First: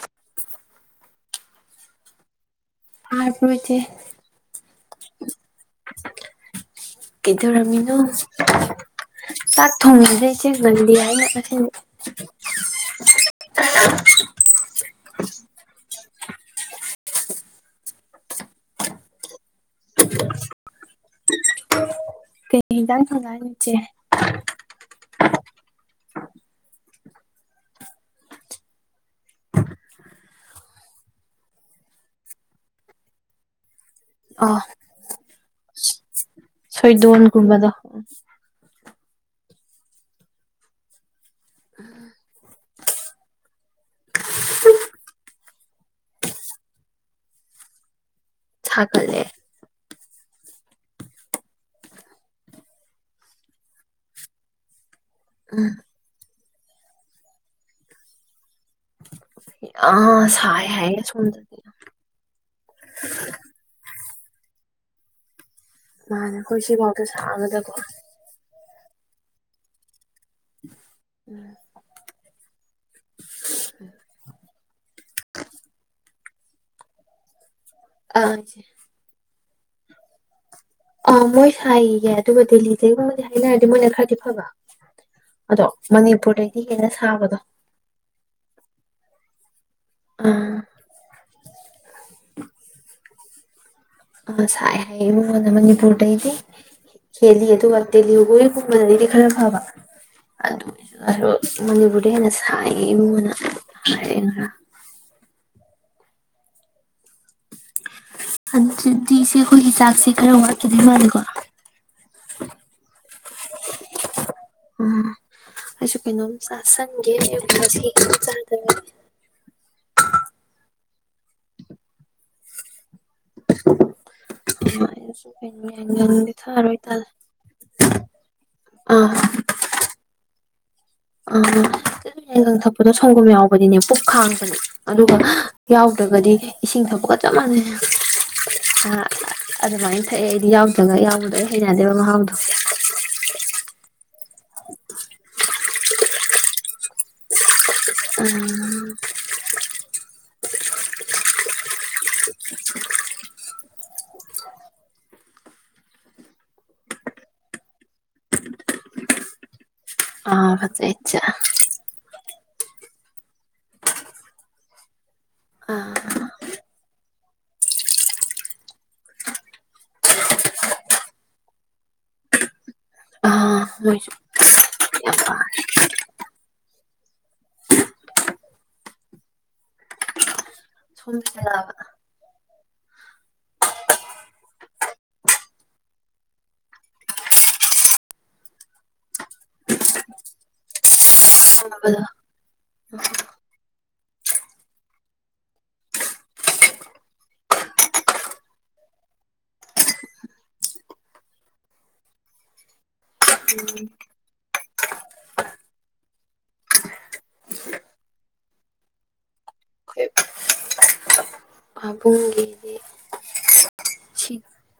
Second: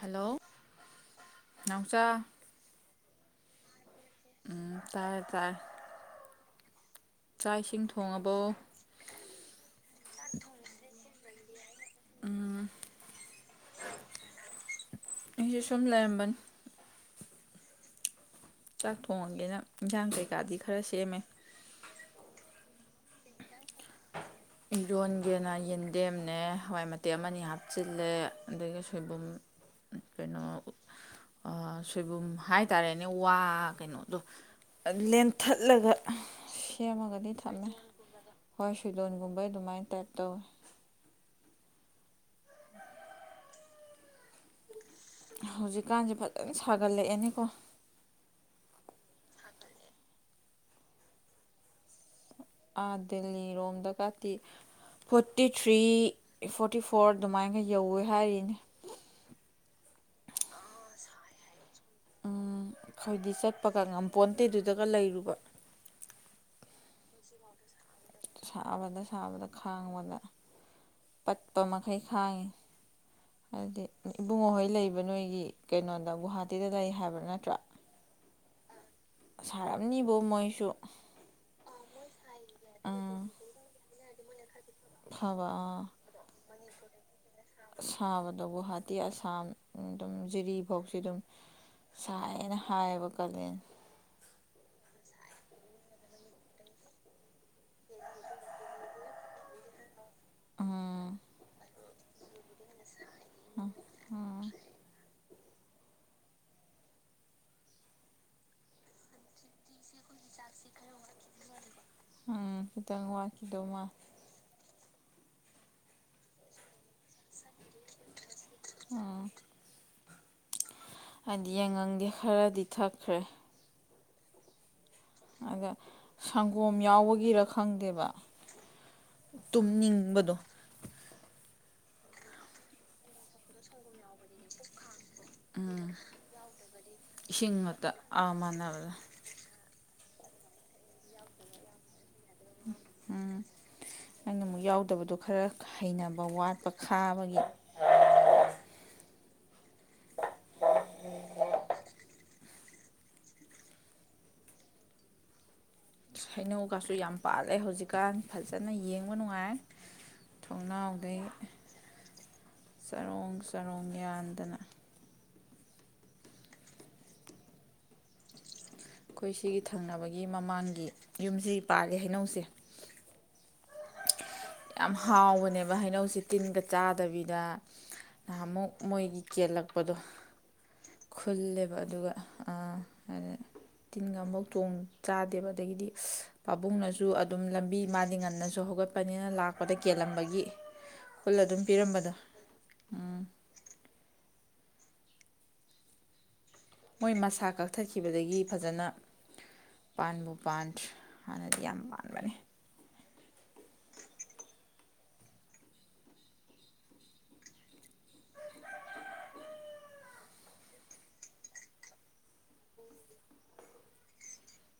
hello ꯅꯥꯎꯆꯥ [unintelligible] ꯎꯝ ꯇꯥꯏꯦ ꯇꯥꯏ ꯀꯩꯗꯧꯔꯝꯃꯤꯅꯣ ꯊꯣꯡꯉꯕꯣ ꯆꯥꯛ ꯊꯣꯡꯕꯗꯩ ꯏꯆꯦ ꯃꯟꯗꯦ ꯍꯥꯏꯅ ꯎꯝ ꯑꯩꯁꯨ ꯁꯨꯝ ꯂꯩꯔꯝꯕꯅꯦ ꯆꯥꯛ ꯊꯣꯡꯉꯒꯦꯅ ꯏꯟꯁꯥꯡ ꯀꯩꯀꯥꯒꯗꯤ ꯈꯔ ꯁꯦꯝꯃꯦ ꯀꯩ ꯏꯟꯁꯥꯡ ꯊꯉꯒꯦ ꯍꯥꯏꯅꯣ ꯏꯆꯦ ꯏꯔꯣꯟꯒꯦꯅ ꯌꯦꯟꯗꯦꯝꯅꯦ ꯍꯋꯥꯏ ꯃꯇꯦꯛ ꯑꯃꯅꯤ ꯍꯥꯞꯆꯤꯜꯂꯦ ꯑꯗꯒꯤ ꯁꯣꯏꯕꯨꯝ ꯀꯩꯅꯣ ꯁꯣꯏꯕꯨꯝ ꯍꯥꯏꯇꯥꯔꯦꯅꯦ ꯋꯥ ꯀꯩꯅꯣ ꯑꯗꯣ ꯂꯦꯟ ꯊꯠꯂꯒ ꯁꯣꯏꯗꯣꯟ ꯒꯨꯝꯕꯗꯣ ꯁꯣꯏꯂꯣꯟꯒꯨꯝ ꯕꯣꯏ ꯃꯥꯏ ꯇꯥꯏ ꯇꯣ ꯍꯧꯖꯤꯛꯀꯥꯟꯁꯦ ꯐꯖꯅ ꯁꯥꯒꯠꯂꯛꯑꯅꯦꯀꯣ ꯁꯒꯠꯂꯦ ꯑꯥ ꯗꯦꯜꯂꯤꯔꯣꯝꯗ ꯀꯥꯇꯤ ꯐꯣꯔꯇꯤ ꯊ꯭ꯔꯤ ꯐꯣꯔꯇꯤ ꯐꯣꯔ ꯑꯗꯨꯃꯥꯏꯅꯒ ꯌꯧꯋꯦ ꯍꯥꯏꯔꯤꯅꯤ ꯑ ꯁꯥꯏ ꯍꯥꯏ ꯁꯦꯝꯗꯗꯤ ꯎꯝ ꯑꯩꯈꯣꯏꯗꯤ ꯆꯠꯄꯒ ꯉꯝꯄꯣꯟꯇꯦ ꯑꯗꯨꯗꯒ ꯂꯩꯔꯨꯕ ꯃꯥꯅꯦ ꯑꯩꯈꯣꯏ ꯁꯤꯐꯥꯎꯗ ꯁꯥꯒꯗꯕ ꯁꯥꯕꯗ ꯁꯥꯕꯗ ꯈꯥꯡꯕꯗ ꯄꯠꯄ ꯃꯈꯩ ꯈꯥꯡꯉꯤ ꯍꯥꯏꯗꯤ ꯏꯕꯨꯡꯉꯣꯍꯣꯏ ꯂꯩꯕ ꯅꯣꯏꯒꯤ ꯀꯩꯅꯣꯗ ꯒꯨꯍꯥꯇꯤꯗ ꯂꯩ ꯍꯥꯏꯕ꯭ꯔꯥ ꯅꯠꯇ꯭ꯔꯥ ꯑ ꯁꯥꯔꯝꯅꯤꯕꯨ ꯃꯣꯏꯁꯨ ꯑ ꯃꯣꯏ ꯁꯥꯏꯌꯦꯗꯤ ꯍꯥꯏꯕꯅꯦ ꯑꯗꯨꯕꯨꯗꯤꯂꯤꯗꯦ ꯎꯝ ꯍꯥꯏꯅ ꯍꯥꯏꯗꯤ ꯃꯣꯏꯅ ꯈꯔꯗꯤ ꯐꯕ [inaudible] ꯑꯗꯣ ꯃꯅꯤꯄꯨꯨꯔꯗꯒꯤ ꯑ ꯀꯦꯅ ꯁꯥꯕꯗꯣ ꯁꯕꯗꯚꯨ ꯍꯥꯇꯤ ꯑꯁꯥꯝ ꯑꯗꯨꯝ ꯖꯤꯔꯤ ꯑꯥ ꯐꯥꯎꯁꯤ ꯑꯗꯨꯝ ꯁꯥꯏꯌꯦ ꯑꯩꯅ ꯍꯥꯏꯕ [inaudible] ꯑ ꯁꯥꯏ ꯍꯥꯏ ꯏꯃꯨꯡꯒꯥꯗꯣ ꯃꯅꯤꯄꯨꯔꯗꯩꯗꯤ ꯍꯦꯜꯂꯤ ꯑꯗꯨꯒ ꯇꯦꯂꯤꯒꯨ ꯒꯨꯝꯕꯅꯗꯒꯤꯗꯤ ꯈꯔ ꯐꯕ ꯎꯝ ꯑꯗꯨ ꯃꯅꯤꯄꯨꯔ ꯌꯥꯝ ꯁꯥꯏꯌꯦ ꯍ [inaudible] ꯑꯗꯨꯗꯤ ꯁꯤ ꯑꯩꯈꯣꯏꯒꯤ ꯆꯥꯛꯁꯦ ꯈꯔ ꯋꯥꯠꯀꯗꯣꯏ ꯃꯥꯂꯦꯀꯣ ꯎꯝ ꯈꯤꯇꯪ ꯋꯥꯠ [inaudible] ꯎꯝꯑꯩꯁꯨ ꯀꯩꯅꯣꯝ ꯆꯁꯟ [inaudible] ꯎꯝ ꯍꯥꯏꯗꯤ ꯌꯥꯏꯉꯪꯗꯤ ꯈꯔꯗꯤ ꯊꯛꯈ꯭ꯔꯦ ꯎ [inaudible] ꯑꯗ ꯁꯪꯒꯣꯝ ꯇꯜꯂꯦ ꯌꯥꯎꯕꯒꯤꯔ ꯈꯪꯗꯦꯕ ꯇꯨꯝꯅꯤꯡꯕꯗꯣ ꯑꯥꯡ ꯊꯛꯄꯗ ꯁꯪꯒꯣꯝ ꯌꯥꯎꯕꯗꯤꯅꯦ ꯄꯨꯛ ꯈꯥꯡꯕꯅꯦ ꯑꯗꯨꯒ ꯌꯥꯎꯗ꯭ꯔꯒꯗꯤ ꯏꯁꯤꯡ ꯊꯛꯄꯒ ꯆꯞ ꯏꯁꯤꯡ ꯃꯥꯟꯅꯩ ꯉꯛꯇ ꯑꯥ ꯃꯥꯟꯅꯕꯗ ꯑꯗꯨꯃꯥꯏꯅ ꯊꯛꯑꯦ ꯑꯩꯗꯤ ꯌꯥꯎꯗꯔꯒ ꯌꯥꯎꯕꯗꯣ ꯑꯩ ꯍꯩꯅꯗꯦꯕ ꯃꯍꯥꯎꯗꯣ ꯎꯝ ꯑꯩꯅ ꯌꯥꯎꯗꯕꯗꯣ ꯈꯔ ꯍꯩꯅꯕ ꯋꯥꯠꯄ ꯈꯥꯕꯒꯤ ꯎꯝ ꯍꯩꯅꯧꯒꯁꯨ ꯌꯥꯝ ꯄꯥꯜꯂꯦ ꯍꯧꯖꯤꯛꯀꯥꯟ ꯐꯖꯅ ꯌꯦꯡꯕ ꯅꯨꯡꯉꯥꯏ ꯊꯣꯡꯅꯥꯎꯗꯩ [inaudible] ꯆꯔꯣꯡ ꯆꯔꯣꯡ ꯌꯥꯟꯗꯅ ꯑꯥ ꯑꯩꯈꯣꯏ ꯁꯤꯒꯤ ꯊꯪꯅꯕꯒꯤ ꯃꯃꯥꯡꯒꯤ ꯌꯨꯝꯁꯤ ꯄꯥꯜꯂꯤ ꯍꯩꯅꯧꯁꯦ ꯑ ꯃꯣꯏꯖꯨ ꯌꯥꯝ ꯍꯥꯎꯕꯅꯦꯕ ꯍꯩꯅꯧꯁꯤ ꯇꯤꯟꯒ ꯆꯥꯗꯕꯤꯗ ꯅꯍꯥꯟ ꯃꯨꯛ ꯃꯣꯏꯒꯤ ꯀꯦꯜꯂꯛꯄꯗꯣ ꯁꯣꯝꯗꯅꯕ ꯈꯨꯜꯂꯦꯕ ꯑꯗꯨꯒ ꯇꯤꯟꯒ ꯑꯃꯨꯛ ꯆꯣꯡ ꯆꯥꯗꯦꯕ ꯑꯗꯒꯤꯗꯤ ꯄꯥꯕꯨꯡꯅꯁꯨ ꯑꯗꯨꯝ ꯂꯝꯕꯤ ꯃꯥꯜꯂꯤ ꯉꯟꯅꯁꯨ ꯍꯧꯒꯠꯄꯅꯤꯅ ꯂꯥꯛꯄꯗ ꯀꯦꯜꯂꯝꯕꯒꯤ ꯈꯨꯜ ꯑꯗꯨꯝ ꯑꯍꯥꯟꯕꯗ ꯄꯤꯔꯝꯕꯗꯣ ꯃꯣꯏ ꯃꯁꯥ ꯀꯛꯊꯠꯈꯤꯕꯗꯒꯤ ꯐꯖꯅ ꯄꯥꯟꯕꯕꯨ ꯄꯥꯟꯗ꯭ꯔꯦ ꯍꯥꯟꯅꯗꯤ ꯌꯥꯝ ꯄꯥꯟꯕꯅꯦ ꯑꯩꯈꯣꯏ ꯄꯥꯕꯨꯡꯒꯤꯗꯤ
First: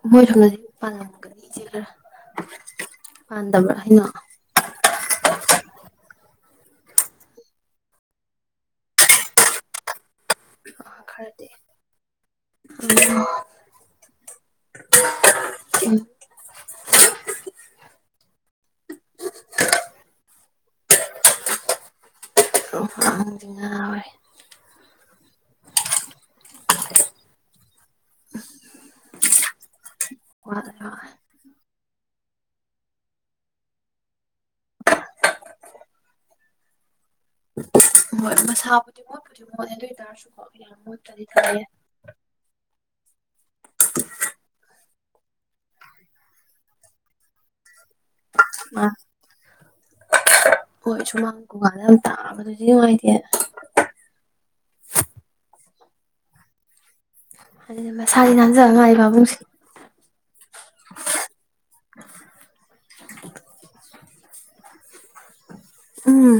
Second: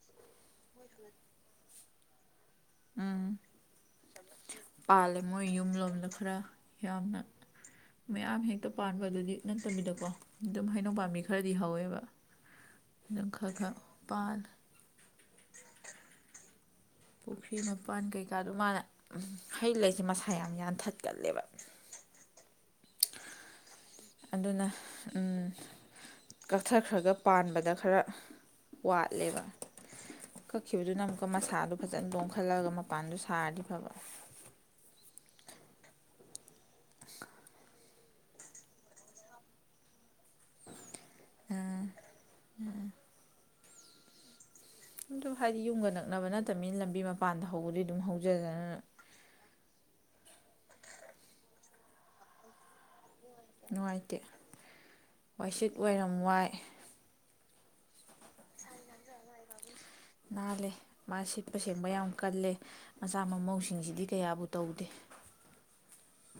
ꯑꯣꯏꯣꯏꯔꯗꯤꯔ ꯎꯝ ꯄꯥꯟꯗꯕ꯭ꯔꯥ ꯍꯥꯏꯅ ꯄꯥꯜꯂꯦ ꯃꯣꯏ ꯌꯨꯝ ꯂꯣꯝꯗ ꯈꯔ ꯌꯥꯝꯅ ꯃꯌꯥꯝ ꯍꯦꯛꯇ ꯄꯥꯟꯕ ꯑꯗꯨꯗꯤ ꯅꯠꯇꯕꯤꯗꯀꯣ ꯑꯗꯨꯝ ꯍꯩꯅꯧ ꯄꯥꯝꯕꯤ ꯈꯔꯗꯤ ꯍꯧꯋꯦꯕ ꯑꯗꯨꯝ ꯈꯔ ꯈꯔ ꯄꯥꯜꯂꯦ ꯄꯨꯈ꯭ꯔꯤ ꯃꯄꯥꯟ ꯀꯩꯀꯥꯗꯣ ꯃꯥꯅ ꯍꯩ ꯂꯩꯁꯦ ꯃꯁꯥ ꯌꯥꯝ ꯌꯥꯟꯊꯠꯀꯜꯂꯦꯕ ꯉꯥꯎꯔꯦ ꯑꯗꯨꯅ ꯎ ꯀꯛꯊꯈ꯭ꯔꯒ ꯄꯥꯟꯕꯗ ꯈꯔ ꯋꯥꯠꯂꯦꯕ ꯀꯛꯈꯤꯕꯗꯨꯅ ꯑꯃꯨꯛꯀ ꯃꯁꯥꯗꯨꯣ ꯐꯖꯅ ꯇꯣꯡꯈꯠꯂꯒ ꯃꯄꯥꯟꯗ ꯁꯥꯔꯗꯤ ꯐꯕ ꯑ ꯍꯣꯏ ꯃꯁꯥꯕꯨꯗꯤ ꯃꯣꯠꯄꯨꯗꯤ ꯃꯣꯠꯂꯦ ꯑꯗꯨ ꯑꯣꯏꯇꯥꯔꯁꯨꯀꯣ ꯌꯥꯝ ꯃꯣꯠ ꯗꯤ ꯈꯔꯔꯤꯦ ꯎꯝ ꯑꯗꯨ ꯍꯥꯏꯗꯤ ꯌꯨꯝꯒ ꯅꯛꯅꯕ ꯅꯠꯇꯕꯅꯤꯅ ꯂꯝꯕꯤ ꯃꯄꯥꯟꯗ ꯍꯧꯕꯗꯤ ꯑꯗꯨꯝ ꯍꯧꯖꯗꯅ ꯃꯥ ꯍꯣꯏ ꯁꯨꯃꯥꯡ ꯨꯒꯥꯜꯗ ꯑꯗꯨꯝ ꯇꯥꯕꯗꯨꯗꯤ ꯅꯨꯡꯉꯥꯏꯇꯦ ꯅꯨꯡꯉꯥꯏꯇꯦ ꯋꯥꯏꯁꯤꯠ ꯑꯣꯏꯔꯝ ꯋꯥꯏ ꯑꯗꯨ ꯁꯥ ꯅꯥꯅꯖꯉꯕꯨꯡꯁꯤ ꯅꯥꯜꯂꯦ ꯃꯥ ꯁꯤꯠꯄ ꯁꯦꯡꯕ ꯌꯥꯝ ꯀꯜꯂꯦ ꯃꯆꯥ ꯃꯎꯁꯤꯡꯁꯤꯗꯤ ꯀꯌꯥꯕꯨ ꯇꯧꯗꯦ ꯎꯝ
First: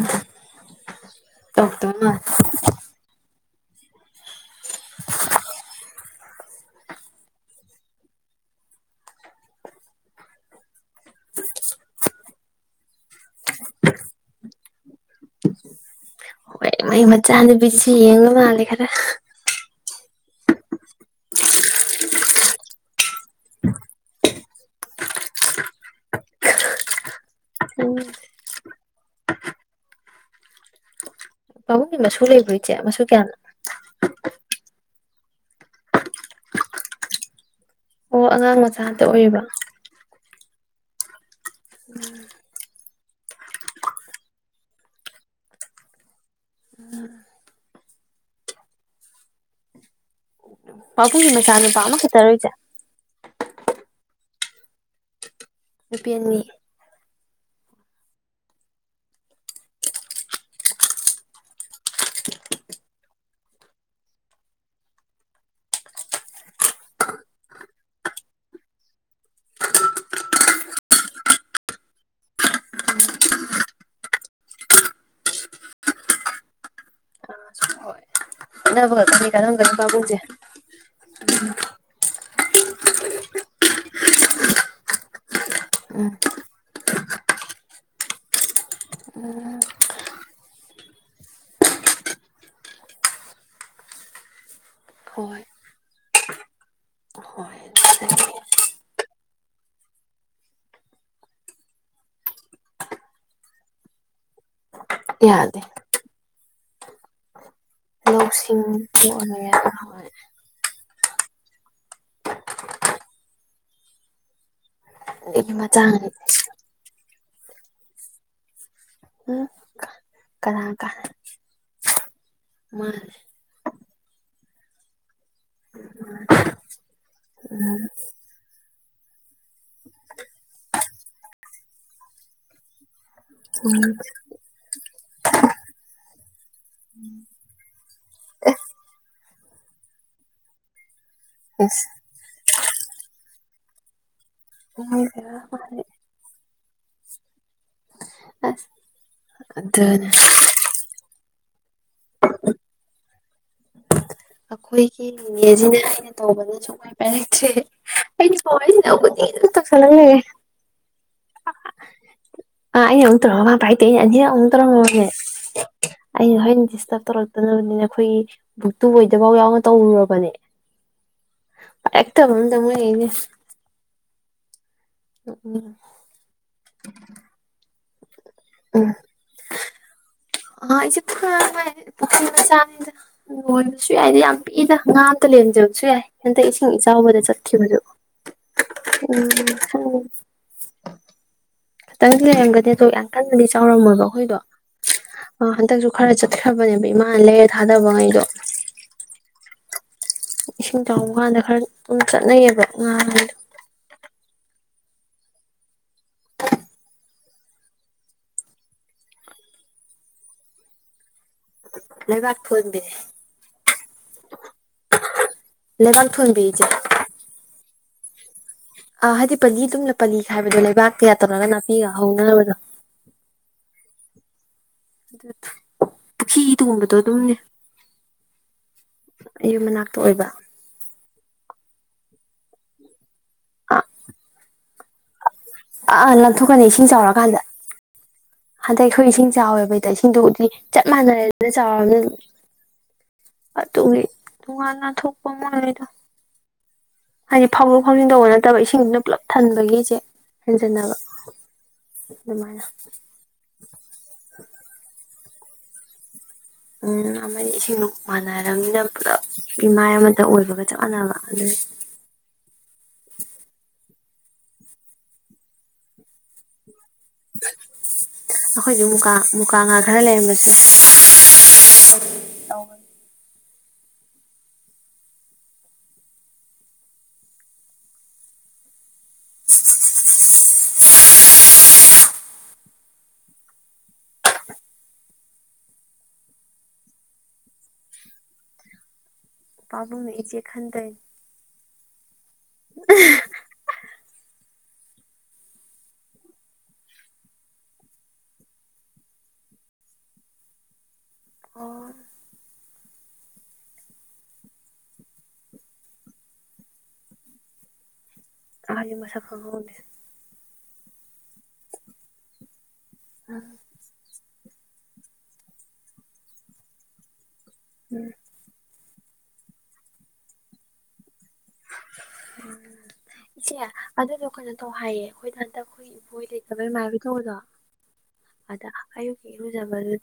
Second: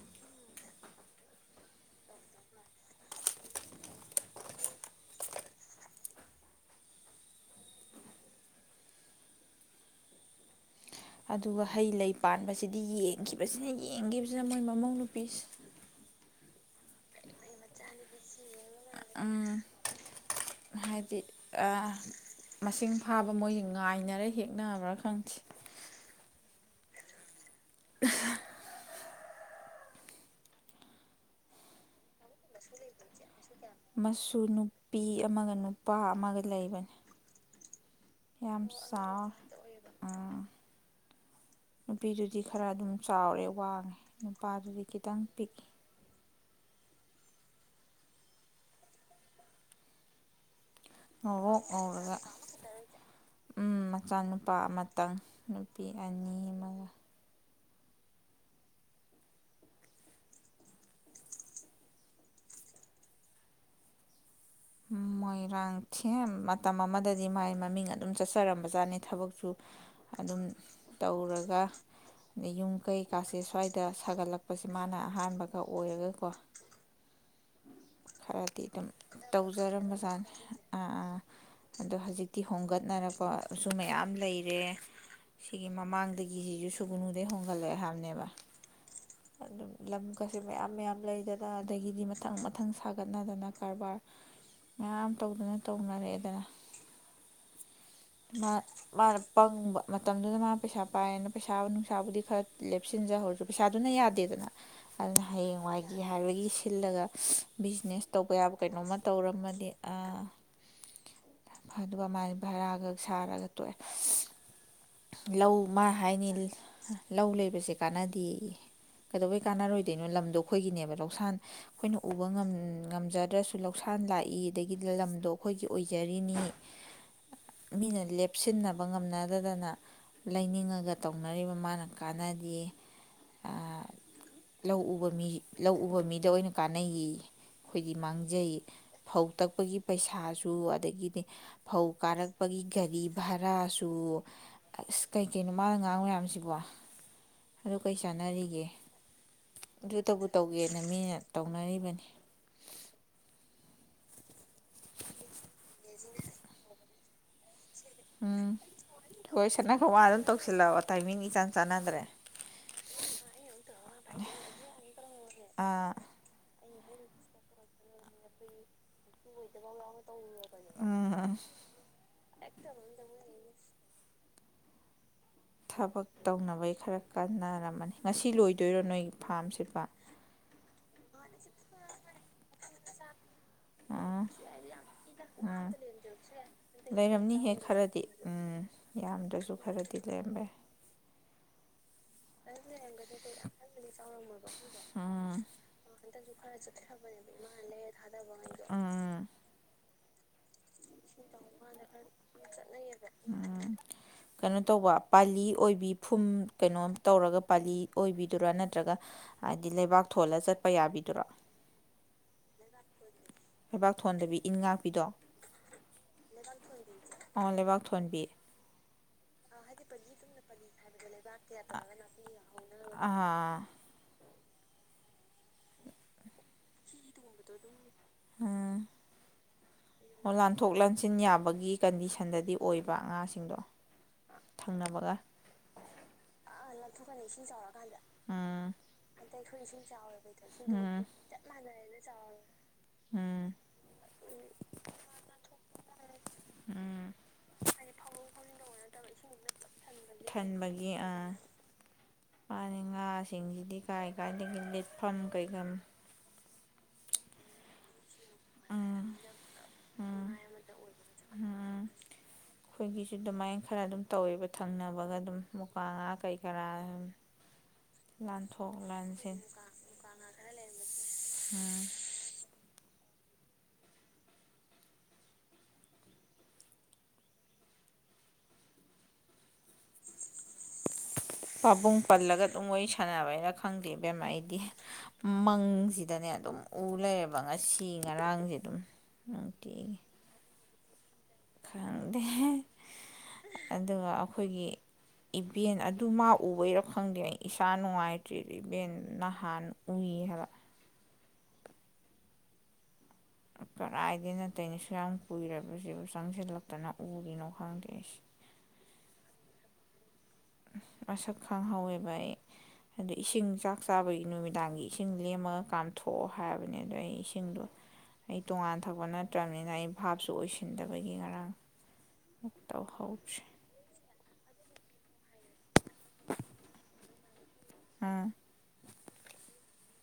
ꯇꯧꯔꯛꯇꯕ ꯃꯥꯜꯂꯦ ꯑꯗꯨꯒ ꯍꯩ ꯂꯩ ꯄꯥꯟꯕꯁꯤꯗꯤ ꯌꯦꯡꯈꯤꯕꯁꯤꯅ ꯌꯦꯡꯈꯤꯕꯁꯤꯅ ꯃꯣꯏ ꯃꯃꯧ ꯅꯨꯨꯄꯤꯁꯦ ꯃ ꯃ ꯆꯆꯥꯥꯟꯅꯤ ꯄꯁꯤ ꯌꯦꯉ ꯃꯥꯦ ꯈꯔꯦ ꯎꯝ ꯍꯥꯏꯗꯤ ꯃꯁꯤꯡ ꯐꯥꯕ ꯃꯣꯏꯁ ꯉꯥꯏꯅꯔꯦ ꯍꯦꯛꯅꯕ꯭ꯔꯥ ꯈꯪꯗꯦ ꯎꯝ [inaudible] ꯀꯕꯨ ꯃꯁꯨ ꯂꯩꯕꯣꯏ ꯆꯦ ꯃꯁꯨ ꯀꯌꯥꯅ ꯃꯁꯨ ꯅꯨꯄꯤ ꯑꯃꯒ ꯅꯨꯄꯥ ꯑꯃꯒ ꯂꯩꯕꯅꯤ ꯑꯣ ꯑꯉꯥꯡ ꯌꯥꯝ ꯃꯆꯥ ꯉꯥꯛꯇ ꯆꯥꯎꯥꯎ ꯑꯣꯏꯔꯤꯕ꯭ꯔꯣ ꯑ ꯅꯨꯄꯤꯗꯨꯗꯤ ꯈꯔ ꯑꯗꯨꯝ ꯆꯥꯎꯔꯦ ꯋꯥꯡꯉꯦ ꯅꯨꯄꯥꯗꯨꯗꯤ ꯈꯤꯇꯪ ꯄꯤꯛꯏꯦ ꯄꯥꯕꯨꯡꯒꯤ ꯃꯆꯥ ꯉꯧꯔꯣꯛ ꯅꯨꯨꯄꯥ ꯉꯧꯔꯒ ꯑꯃꯈꯛꯇꯔꯣꯏꯁꯦ ꯎꯝ ꯃꯆꯥꯅꯨꯄꯥ ꯑꯃꯇꯪ ꯅꯨꯄꯤ ꯑꯅꯤ ꯑꯃꯒ ꯃꯣꯏꯔꯥꯡ ꯊꯦꯝ ꯃꯇꯝ ꯑꯃꯗꯗꯤ ꯃꯥꯏ ꯃꯃꯤꯡ ꯑꯗꯨꯝ ꯆꯠꯆꯔꯝꯕꯖꯥꯠꯅꯤ ꯊꯕꯛꯁꯨ ꯑꯗꯨꯝ ꯇꯧꯔꯒ ꯑꯗꯩ ꯌꯨꯝ ꯀꯩꯀꯥꯁꯦ ꯁ꯭ꯋꯥꯏꯗ ꯁꯥꯒꯠꯂꯛꯄꯁꯦ ꯃꯥꯅ ꯑꯍꯥꯟꯕꯒ ꯑꯣꯏꯔꯒꯀꯣ ꯈꯔꯗꯤ ꯑꯗꯨꯝ ꯈꯠꯅꯕꯒ ꯀꯔꯤ ꯀꯥꯟꯅꯔꯝꯒꯅꯤ ꯄꯥꯕꯨꯡꯁꯦ ꯇꯧꯖꯔꯝꯕꯖꯥꯠꯅꯤ ꯑ ꯑꯗꯣ ꯍꯧꯖꯤꯛꯇꯤ ꯍꯣꯡꯒꯠꯅꯔꯛꯄꯁꯨ ꯃꯌꯥꯝ ꯂꯩꯔꯦ ꯁꯤꯒꯤ ꯎꯝ ꯃꯃꯥꯡꯗꯒꯤꯁꯤꯁꯨ ꯁꯨꯒꯨꯅꯨꯗꯩ ꯍꯣꯡꯒꯠꯂꯛꯑꯦ ꯍꯥꯏꯕꯅꯦꯕ ꯑꯗꯨꯝ ꯂꯝꯒꯁꯦ ꯃꯌꯥꯝ ꯃꯌꯥꯝ ꯂꯩꯗꯅ ꯑꯗꯒꯤꯗꯤ ꯃꯊꯪ ꯃꯊꯪ ꯁꯥꯒꯠꯅꯗꯅ ꯀꯔꯕꯥꯔ ꯃꯌꯥꯝ ꯍꯣꯏ ꯇꯧꯗꯅ ꯇꯧꯅꯔꯛꯑꯦꯗꯅ ꯍꯣꯏ ꯑꯗꯨꯗꯒꯤ ꯃꯥ ꯃꯥꯅ ꯄꯪꯕ ꯃꯇꯝꯗꯨꯅ ꯃꯥꯅ ꯄꯩꯁꯥ ꯄꯥꯏꯌꯦꯅ ꯄꯩꯁꯥ ꯅꯨꯡꯁꯥꯕꯨꯗꯤ ꯈꯔ ꯂꯦꯞꯁꯤꯟꯖꯍꯧꯔꯁꯨ ꯄꯩꯁꯥꯗꯨꯅ ꯌꯥꯗꯦꯗꯅ ꯑꯗꯨ ꯌꯥꯗꯦ ꯍꯌꯦꯡꯋꯥꯏꯒꯤ ꯍꯥꯏꯕꯒꯤ ꯁꯤꯜꯂꯒ ꯕꯤꯖꯤꯅꯦꯁ ꯇꯧꯕ ꯌꯥꯕ ꯂꯧꯁꯤꯡ ꯀꯩꯅꯣꯝꯃ ꯄꯣꯛꯑꯒ ꯇꯧꯔꯝꯃꯗꯤ ꯌꯥꯗꯦ [unintelligible] ꯍꯣꯏ ꯑꯗꯨꯒ ꯃꯥꯅ ꯚꯔꯥꯒ ꯁꯥꯔꯒ ꯇꯣꯛꯑꯦ ꯑꯗꯒꯤ ꯂꯧ ꯃꯥ ꯃꯆꯥꯅꯤ ꯍꯥꯏꯅꯦ ꯂꯧ ꯂꯩꯕꯁꯦ ꯀꯥꯟꯅꯗꯦꯌꯦ ꯀꯩꯗꯧꯕꯩ ꯎꯝ ꯀꯥꯟꯅꯔꯣꯏ ꯀꯩꯅꯣ ꯂꯝꯗꯣ ꯀꯅꯥ ꯑꯩꯈꯣꯏꯒꯤꯅꯦꯕ ꯀꯅꯥ ꯂꯧꯁꯥꯟ ꯑꯩꯈꯣꯏꯅ ꯎꯕ ꯉꯝ ꯃꯥꯅꯦ ꯉꯝꯖꯗ꯭ꯔꯁꯨ ꯂꯧꯁꯥꯟ ꯂꯥꯛꯏ ꯑꯗꯒꯤ ꯂꯝꯗꯣ ꯑꯩꯈꯣꯏꯒꯤ ꯑꯣꯏꯖꯔꯤ ꯃꯤ ꯃꯤ ꯃꯤꯅ ꯂꯦꯞꯁꯤꯟꯅꯕ ꯉꯝꯅꯗꯗꯅ ꯂꯩꯅꯤꯡꯉꯒ ꯇꯧꯅꯔꯤꯕ ꯃꯥꯅ ꯀꯥꯟꯅꯗꯦ ꯎꯝ ꯂꯧ ꯎꯕ ꯃꯤ ꯂꯧ ꯎꯕ ꯃꯤꯗ ꯑꯣꯏꯅ ꯀꯥꯟꯅꯩꯌꯦꯌꯦ ꯑꯩꯈꯣꯏꯗꯤ ꯃꯥꯡꯖꯩ ꯐꯧ ꯇꯛꯄꯒꯤ ꯄꯩꯁꯥꯁꯨ ꯑꯗ [unintelligible] ꯐꯧ ꯑꯁ ꯀꯥꯔꯛꯄꯒꯤ ꯒꯥꯔꯤ ꯚꯔꯥꯁꯨ ꯑꯁ ꯀꯩ ꯅꯨꯡꯉꯥꯏꯖꯔ ꯀꯩꯅꯣ ꯃꯥꯜꯂꯦ ꯃꯥꯅꯉꯥꯡ ꯃꯌꯥꯝꯁꯤꯕꯣ ꯑꯗꯨ ꯀꯩ ꯆꯥꯟꯅꯔꯤꯒꯦ ꯑꯁ ꯑꯗꯨꯨ ꯑꯗꯨꯅ ꯇꯕꯨ ꯇꯧꯒꯦ ꯃꯤꯅ ꯇꯧꯅꯔꯤꯕꯅꯤ ꯑꯩꯈꯣꯏꯒꯤ ꯅꯤꯅꯦꯁꯤꯅ ꯑꯩꯅ ꯇꯧꯕꯅ ꯁꯨꯡꯄꯥꯏ ꯄꯥꯏꯔꯛꯇ꯭ꯔꯦ ꯑꯩꯅ ꯎꯝ ꯁꯨꯃꯥꯏꯅ ꯁꯤꯗ ꯈꯨꯗꯤꯡꯒꯤ ꯋꯥꯔꯤ ꯑꯗꯨꯝ ꯁꯥꯟꯅꯒ ꯇꯧꯁꯜꯂꯒ ꯃꯥꯅ ꯂꯩꯔꯦ ꯑꯗꯨꯝ ꯇꯧꯁꯤꯜꯂꯕ ꯇꯥꯏꯃꯤꯡ ꯏꯆꯥꯟ ꯆꯥꯟꯅꯗ꯭ꯔꯦ ꯑꯥ ꯑꯩꯅ ꯑꯃꯨꯛ ꯇꯧꯔꯒ ꯃꯥꯅ ꯄꯥꯏꯔꯛꯇꯦ ꯑꯩꯅ ꯑꯅꯤꯔꯛ ꯑꯃꯨꯛ ꯇꯧꯔꯝꯃꯃꯦ ꯑꯥ ꯑꯩ [unintelligible] [inaudible] ꯇꯧꯔꯛꯇꯅꯕꯅꯤꯅ ꯑꯩꯈꯣꯏꯒꯤ ꯕꯨꯛꯇꯨ ꯑꯣꯏꯗ [unintelligible] ꯅ ꯇꯧꯔꯨꯔꯕꯅꯦ ꯎꯝ ꯎꯝ ꯄꯥꯏꯔꯛꯇꯕ [unintelligible] ꯎꯝ ꯊꯕꯛ ꯇꯧꯅꯕꯩ ꯈꯔ ꯀꯥꯟꯅꯔꯝꯃꯅꯤ ꯉꯁꯤ ꯂꯣꯏꯗꯣꯏꯔꯣ ꯅꯣꯏꯒꯤ ꯐꯥꯝꯁꯤꯠꯄ ꯑꯥ ꯑꯩꯁꯤ [inaudible] ꯄꯨꯈ꯭ꯔꯤ ꯃꯆꯥꯅꯤꯗ [unintelligible] ꯑꯥ ꯌꯥꯝ ꯄꯤꯛꯏꯗ ꯉꯥ ꯑꯝꯇ ꯎꯝ ꯂꯩꯔꯝꯗꯕꯁꯨ ꯌꯥꯏ ꯍꯟꯗꯛ ꯏꯁꯤꯡ ꯏꯆꯥꯎꯕꯗ ꯂꯩꯔꯝꯅꯤꯍꯦ ꯆꯠꯈꯤꯕꯗꯨ ꯈꯔꯗꯤ ꯎꯝ ꯌꯥꯝꯗ꯭ꯔꯁꯨ ꯈꯔꯗꯤ ꯎꯝ ꯂꯩꯔꯝꯕ ꯌꯥꯏ ꯈꯇꯪ ꯂꯩꯗꯤ ꯂꯩꯔꯝꯒꯅꯤ ꯑꯗꯣ ꯌꯥꯝ ꯀꯟꯅꯗꯤ ꯆꯥꯎꯔꯝꯃꯣꯏꯕ ꯑꯩꯈꯣꯏꯗꯣ ꯎꯝ ꯍꯟꯗꯛꯁꯨ ꯈꯔ ꯆꯠꯈ꯭ꯔꯕꯅꯦꯕ ꯏꯃꯥꯅ ꯂꯩꯔ ꯊꯥꯗꯕꯉꯩꯗꯣ ꯎꯝ ꯏꯁꯤꯡ ꯆꯥꯎꯕ ꯀꯥꯟꯗ ꯈꯔ ꯑꯗꯨꯝ ꯆꯠꯅꯩꯌꯦꯕ ꯉꯥ ꯗꯣ ꯀꯩꯅꯣ ꯇꯧꯕ ꯄꯥꯂꯤ ꯑꯣꯏꯕꯤ ꯐꯨꯝ ꯀꯩꯅꯣꯝ ꯇꯧꯔꯒ ꯄꯥꯂꯤ ꯑꯣꯏꯕꯤꯗꯨꯔ ꯅꯠꯇ꯭ꯔꯒ ꯍꯥꯏꯗꯤ ꯂꯩꯕꯥꯛ ꯊꯣꯜꯂ ꯆꯠꯄ ꯌꯥꯕꯤꯗꯨꯔꯣ ꯂꯩꯕꯥꯛ ꯊꯣꯟꯕꯤꯅꯦ ꯂꯩꯕꯥꯛ ꯊꯣꯟꯗꯕꯤ ꯏꯟ ꯉꯥꯛꯄꯤꯗꯣ ꯂꯩꯕꯥꯛ ꯊꯣꯟꯕꯤ ꯏꯆꯦ ꯑꯣ ꯂꯩꯕꯥꯛ ꯊꯣꯟꯕꯤ ꯍꯥꯏꯗꯤ ꯄꯜꯂꯤ ꯄꯂꯤ ꯑꯗꯨꯝꯅ ꯈꯥꯏꯕꯗꯣ ꯄꯜꯂꯤ ꯈꯥꯏꯕꯗꯣ ꯂꯩꯕꯥꯛ ꯀꯌꯥ ꯅꯥꯄꯤꯒ ꯇꯧꯔꯒ ꯅꯥꯄꯤ ꯍꯧꯅꯕꯗꯣ ꯍꯧꯔꯒ ꯑꯥ ꯄꯨꯈꯤ ꯇꯣꯡꯕꯗꯣ ꯑꯗꯨꯝꯅꯦ ꯎꯝ ꯑꯌꯨ ꯃꯅꯥ ꯑꯣ ꯂꯥꯟꯊꯣꯛꯂ ꯍꯥꯟꯁꯤꯟ ꯌꯥꯕꯒꯤ ꯀꯟꯗꯤꯁꯟꯗꯗꯤ ꯑꯣꯏꯕ ꯉꯥꯁꯤꯡ ꯇꯤꯡꯗ ꯊꯪꯅꯕꯒ ꯑ ꯥꯊꯣꯛꯀꯅꯤ ꯏꯁꯤꯡ ꯆꯥꯎꯔꯀꯥꯟꯗ ꯎꯝ ꯍꯟꯗꯛ ꯑꯩꯈꯣꯏ ꯏꯁꯤꯡ ꯆꯥꯎꯋꯦꯕꯩꯗ ꯏꯁꯤꯡꯗꯨꯗꯤ ꯆꯞ ꯃꯥꯟꯅꯔꯦꯗꯅ ꯆꯥꯎꯔꯕꯅꯤ ꯎꯝ ꯑꯗꯨꯒꯤ ꯇꯣꯉꯥꯟꯅ ꯊꯣꯛꯄ ꯑꯃ ꯑꯣꯏꯣꯏꯗꯣ ꯎꯝ ꯍꯥꯏꯗꯤ ꯐꯥꯎꯗꯣꯛ ꯐꯥꯎꯖꯤꯟ ꯇꯧꯕ ꯅꯠꯇ꯭ꯔꯕ ꯏꯁꯤꯡꯗꯨꯅ ꯄꯨꯜꯂꯞ ꯊꯟꯕꯒꯤꯁꯦ ꯍꯦꯟꯖꯤꯟꯅꯕ ꯃꯥꯅꯤ ꯉꯥꯁꯤꯡꯁꯤꯗꯤ ꯀꯥꯏ ꯀꯥꯏꯗꯒꯤ ꯃ ꯐꯝ ꯀꯩꯒꯝ ꯎꯝ ꯁꯤꯂ ꯃꯥꯟꯅꯔꯕꯅꯤꯅ ꯄꯨꯂꯞ ꯏꯃꯥꯏ ꯑꯃꯇ ꯑꯣꯏꯕꯒ ꯆꯞ ꯃꯥꯟꯅꯕ ꯑꯗꯨ ꯎꯝ ꯑꯩꯈꯣꯏꯒꯤꯁꯨ ꯑꯗꯨꯃꯥꯏꯅ ꯈꯔ ꯑꯗꯨꯝ ꯇꯧꯋꯦꯕ ꯊꯪꯅꯕꯒ ꯑꯗꯨꯝ ꯃꯨꯄꯥ ꯉꯥ ꯀꯩ ꯀꯔꯥ ꯂꯥꯟꯊꯣꯛ ꯑꯩꯈꯣꯏꯁꯨ ꯃꯨꯀꯥ ꯂꯥꯟꯁꯤꯟ ꯃꯨꯀꯥ ꯉꯥ ꯈꯔ ꯂꯩꯔꯝꯕꯁꯦ ꯂꯩꯔꯝꯕꯁꯦ ꯎꯝ ꯄꯥꯕꯨꯡ ꯄꯜꯂꯒ ꯑꯗꯨꯝ ꯋꯥꯔꯤ ꯁꯥꯟꯅꯕꯩꯅ ꯈꯪꯗꯦꯕꯦꯝ ꯑꯩꯗꯤ ꯃꯪꯁꯤꯗꯅꯦ ꯑꯗꯨꯝ ꯎ ꯂꯩꯌꯦꯦꯕ ꯉꯁꯤ ꯉꯔꯥꯡꯁꯦ ꯑꯗꯨꯝ ꯑ ꯊ ꯈꯟꯗꯩ ꯈꯥꯔ ꯑꯗꯨꯒ ꯑꯩꯈꯣꯏꯒꯤ ꯏꯚꯦꯟ ꯑꯗꯨ ꯃꯥ ꯎꯕꯩꯔꯣ ꯈꯪꯗꯦ ꯑꯩ ꯏꯁꯥ ꯅꯨꯡꯉꯥꯏꯇ꯭ꯔꯔꯤꯗ ꯏꯕꯦꯟ ꯅꯍꯥꯟ ꯎꯏ ꯍꯥꯏꯕ ꯑꯣ ꯀꯗꯥꯏꯗ ꯅꯠꯇꯩꯅ ꯁ ꯌꯥꯝ ꯀꯨꯏꯁꯤꯕꯨ ꯆꯪꯁꯤꯜꯂꯛꯇꯅ ꯎꯔꯤꯅꯣ ꯈꯪꯗꯦ ꯑꯩꯁꯦ ꯀꯥꯔꯤ ꯃꯁ ꯐꯅꯕꯗ ꯑꯁꯛ ꯈꯥꯡ ꯍꯥꯎꯏꯕ ꯑꯗ ꯏꯁꯤꯡ ꯆꯥꯛ ꯆꯥꯕꯒꯤ ꯅꯨꯃꯤꯗꯥꯡꯒꯤ ꯏꯁꯤꯡ ꯂꯦꯝꯃꯒ ꯀꯥꯝꯊꯣꯛꯑꯣ ꯍꯥꯏꯔꯕꯅꯤ ꯑꯗꯣ ꯑꯩ ꯏꯁꯤꯡꯗꯣ ꯑꯩ ꯇꯣꯉꯥꯟ ꯊꯛꯄ ꯅꯠꯇ꯭ꯔꯕꯅꯤꯅ ꯑꯩ ꯚꯥꯞꯁꯨ ꯑꯣꯏꯁꯤꯟꯗꯕꯒꯤ ꯉꯔꯥꯡ ꯑꯃ ꯇꯧꯍꯧꯗ꯭ꯔꯦ ꯏꯆꯦ ꯑꯗꯨꯗꯣ ꯀꯩꯅꯣ ꯇꯧ ꯍꯥꯏꯌꯦ ꯑꯩꯈꯣꯏꯗ ꯍꯟꯗꯛ ꯑꯩꯈꯣꯏ ꯏꯕꯣꯏ ꯂꯩꯇꯕꯩꯃꯥꯏꯕꯩ ꯇꯧꯕꯗꯣ ꯎꯝ ꯑꯗ ꯑꯌꯨꯛ ꯌꯦꯨꯖꯕꯗꯨ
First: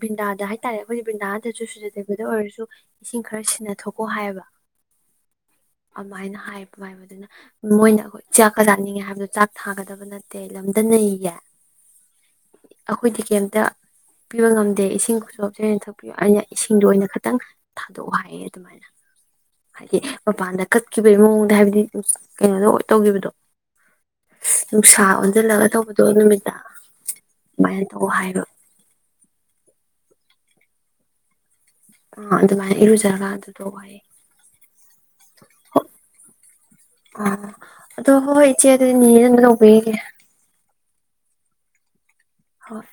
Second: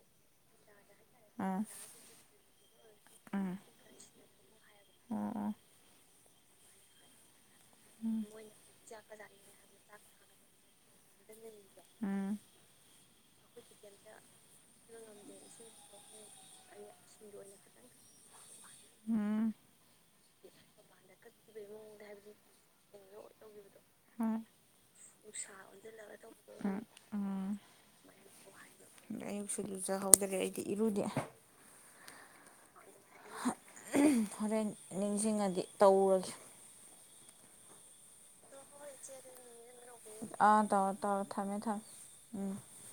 ꯚꯟꯗꯥꯗ ꯍꯥꯏꯇꯥꯔꯦ ꯑꯩꯈꯣꯏꯖꯤ ꯎꯝ ꯕꯤꯟꯅꯥꯗꯁꯨ ꯁꯨꯖꯗꯕꯗ ꯑꯣꯏꯔꯁꯨ ꯏꯁꯤꯡ ꯈꯔ ꯁꯤꯟꯅꯊꯣꯛꯀꯣ ꯍꯥꯏꯌꯦꯕ ꯑꯗꯨꯃꯥꯏꯅ ꯍꯥꯏꯕ ꯍꯥꯏꯕꯗꯨꯅ ꯃꯣꯏꯅ ꯑꯩꯈꯣꯏ ꯆꯥꯛꯀ ꯆꯥꯅꯤꯡꯉꯦ ꯍꯥꯏꯕꯗꯣ ꯆꯥꯛ ꯊꯥꯒꯗꯕ ꯅꯠꯇꯦ ꯂꯝꯗ ꯅꯩꯌꯦ ꯎꯝ ꯑꯩꯈꯣꯏꯗꯤ ꯀꯩꯝꯇ ꯄꯤꯕ ꯉꯝꯗꯦ ꯏꯁꯤꯡ ꯈꯨꯠꯁꯨ ꯍꯥꯞꯁꯨ ꯑꯣꯏꯅ ꯊꯛꯄꯤꯌꯨ ꯑꯩꯅ ꯏꯁꯤꯡꯗꯣ ꯑꯣꯏꯅ ꯈꯤꯇꯪ ꯊꯥꯗꯣꯛꯑꯣ ꯍꯥꯏꯌꯦ ꯑꯗꯨꯃꯥꯏꯅ ꯎꯝ ꯍꯥꯏꯗꯤ ꯃꯄꯥꯟꯗ ꯀꯠꯈꯤꯕꯒꯤ ꯃꯑꯣꯡꯗ ꯍꯥꯏꯕꯗꯤ ꯀꯩꯅꯣ ꯇꯧꯈꯤꯕꯗꯣ ꯍꯣꯏ ꯅꯨꯡꯁꯥ ꯑꯣꯟꯁꯤꯜꯂꯒ ꯇꯧꯕꯗꯣ ꯅꯨꯃꯤꯠꯇ ꯑꯗꯨꯃꯥꯏꯅ ꯇꯧ ꯍꯥꯏꯕ ꯑꯌꯨꯛꯁꯨ ꯂꯨꯖꯍꯧꯗ꯭ꯔꯦ ꯑꯩꯗꯤ ꯏꯔꯨꯗꯦ ꯑ ꯑꯗꯨ ꯍꯣꯔꯦꯟ ꯅꯤꯡꯁꯤꯡꯉꯗꯤ ꯇꯧꯔꯁꯤꯦ ꯑ ꯑꯗꯣ ꯍꯣꯏ ꯆꯦ ꯑꯗꯨꯗꯤ ꯅꯧꯕꯤꯒꯤꯒꯦ ꯑꯥ ꯇꯧꯔꯣ ꯇꯧꯔꯣ ꯊꯝꯃꯦ ꯊꯝꯃꯦ ꯎꯝ ꯍꯣꯏ